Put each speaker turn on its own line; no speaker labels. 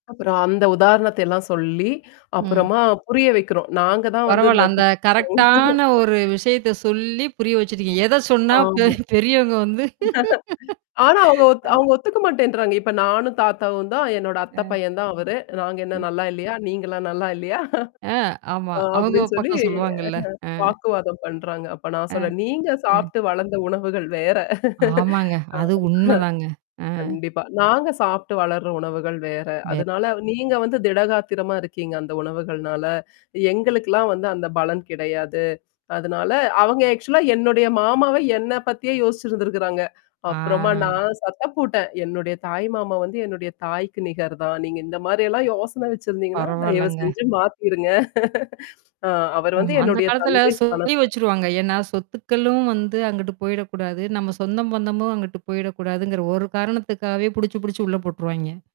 அப்புறம் அந்த உதாரணத்தை எல்லாம் சொல்லி,
ம்.
அப்புறமா புரிய வைக்கிறோம். நாங்க தான் வந்து
பரவால்ல.
இந்த கு
அந்த
[unintelligible]
கரெக்ட்டான ஒரு விஷயத்த சொல்லி புரிய வச்சுட்டீங்க. எத சொன்னா பெ
ஆமா.
பெரியவங்க வந்து.
ஆனா அவங்க ஒத்
அ.
அவங்க ஒத்துக்க மாட்டேன்டறாங்க. "இப்ப நானும் தாத்தாவும் தான், என்னோட அத்தை
அ.
பையன் தான் அவரு. நாங்க என்ன
அ.
நல்லா இல்லையா? நீங்கலாம் நல்லா இல்லையா?"
அ, ஆமா.
அ
அவங்க
அப்படின்னு சொல்லி
பக்கம்
அ
சொல்லவாங்கல்ல. அ.
வாக்குவாதம் பண்றாங்க. அப்ப நான்
அ.
சொல்லறேன். "நீங்க
அ.
சாப்ட்டு வளர்ந்த உணவுகள் வேற." அ,
ஆமாங்க. அது உண்மதாங்க. அ.
அ கண்டிப்பா. "நாங்க சாப்ட்டு வளர்ற உணவுகள் வேற.
வே
அதனால நீங்க வந்து திடகாத்திரமா இருக்கீங்க அந்த உணவுகள்னால. எங்களுக்குலாம் வந்து அந்த பலம் கிடையாது. அதனால" அவங்க ஆக்சுவலா என்னுடைய மாமாவ என்ன பத்தியே யோசிச்சிருந்திருக்கறாங்க. அப்புறமா
ஆ.
நான் சத்தம் போட்டேன், "என்னுடைய தாய் மாமா வந்து என்னுடைய தாய்க்கு நிகர் தான். நீங்க இந்த மாரியெல்லாம் யோசனை வச்சிருந்தீங்கன்னா,
பரவால்லங்க.
தயவுசெஞ்சு மாத்திருங்க. அ அவர்
ம்.
வந்து
அந்த
என்னுடைய
காலத்துல
தந்தை
சொல்லி
ஸ்தானத்துல."
வச்சுருவாங்க. ஏன்னா சொத்துக்களும் வந்து அங்கிட்டு போயிடக்கூடாது. நம்ம சொந்தம் பந்தமும் அங்கட்டு போயிடக்கூடாதுங்கிற ஒரு காரணத்துக்காகவே புடிச்சு புடிச்சு உள்ள போட்டுருவாய்ங்க.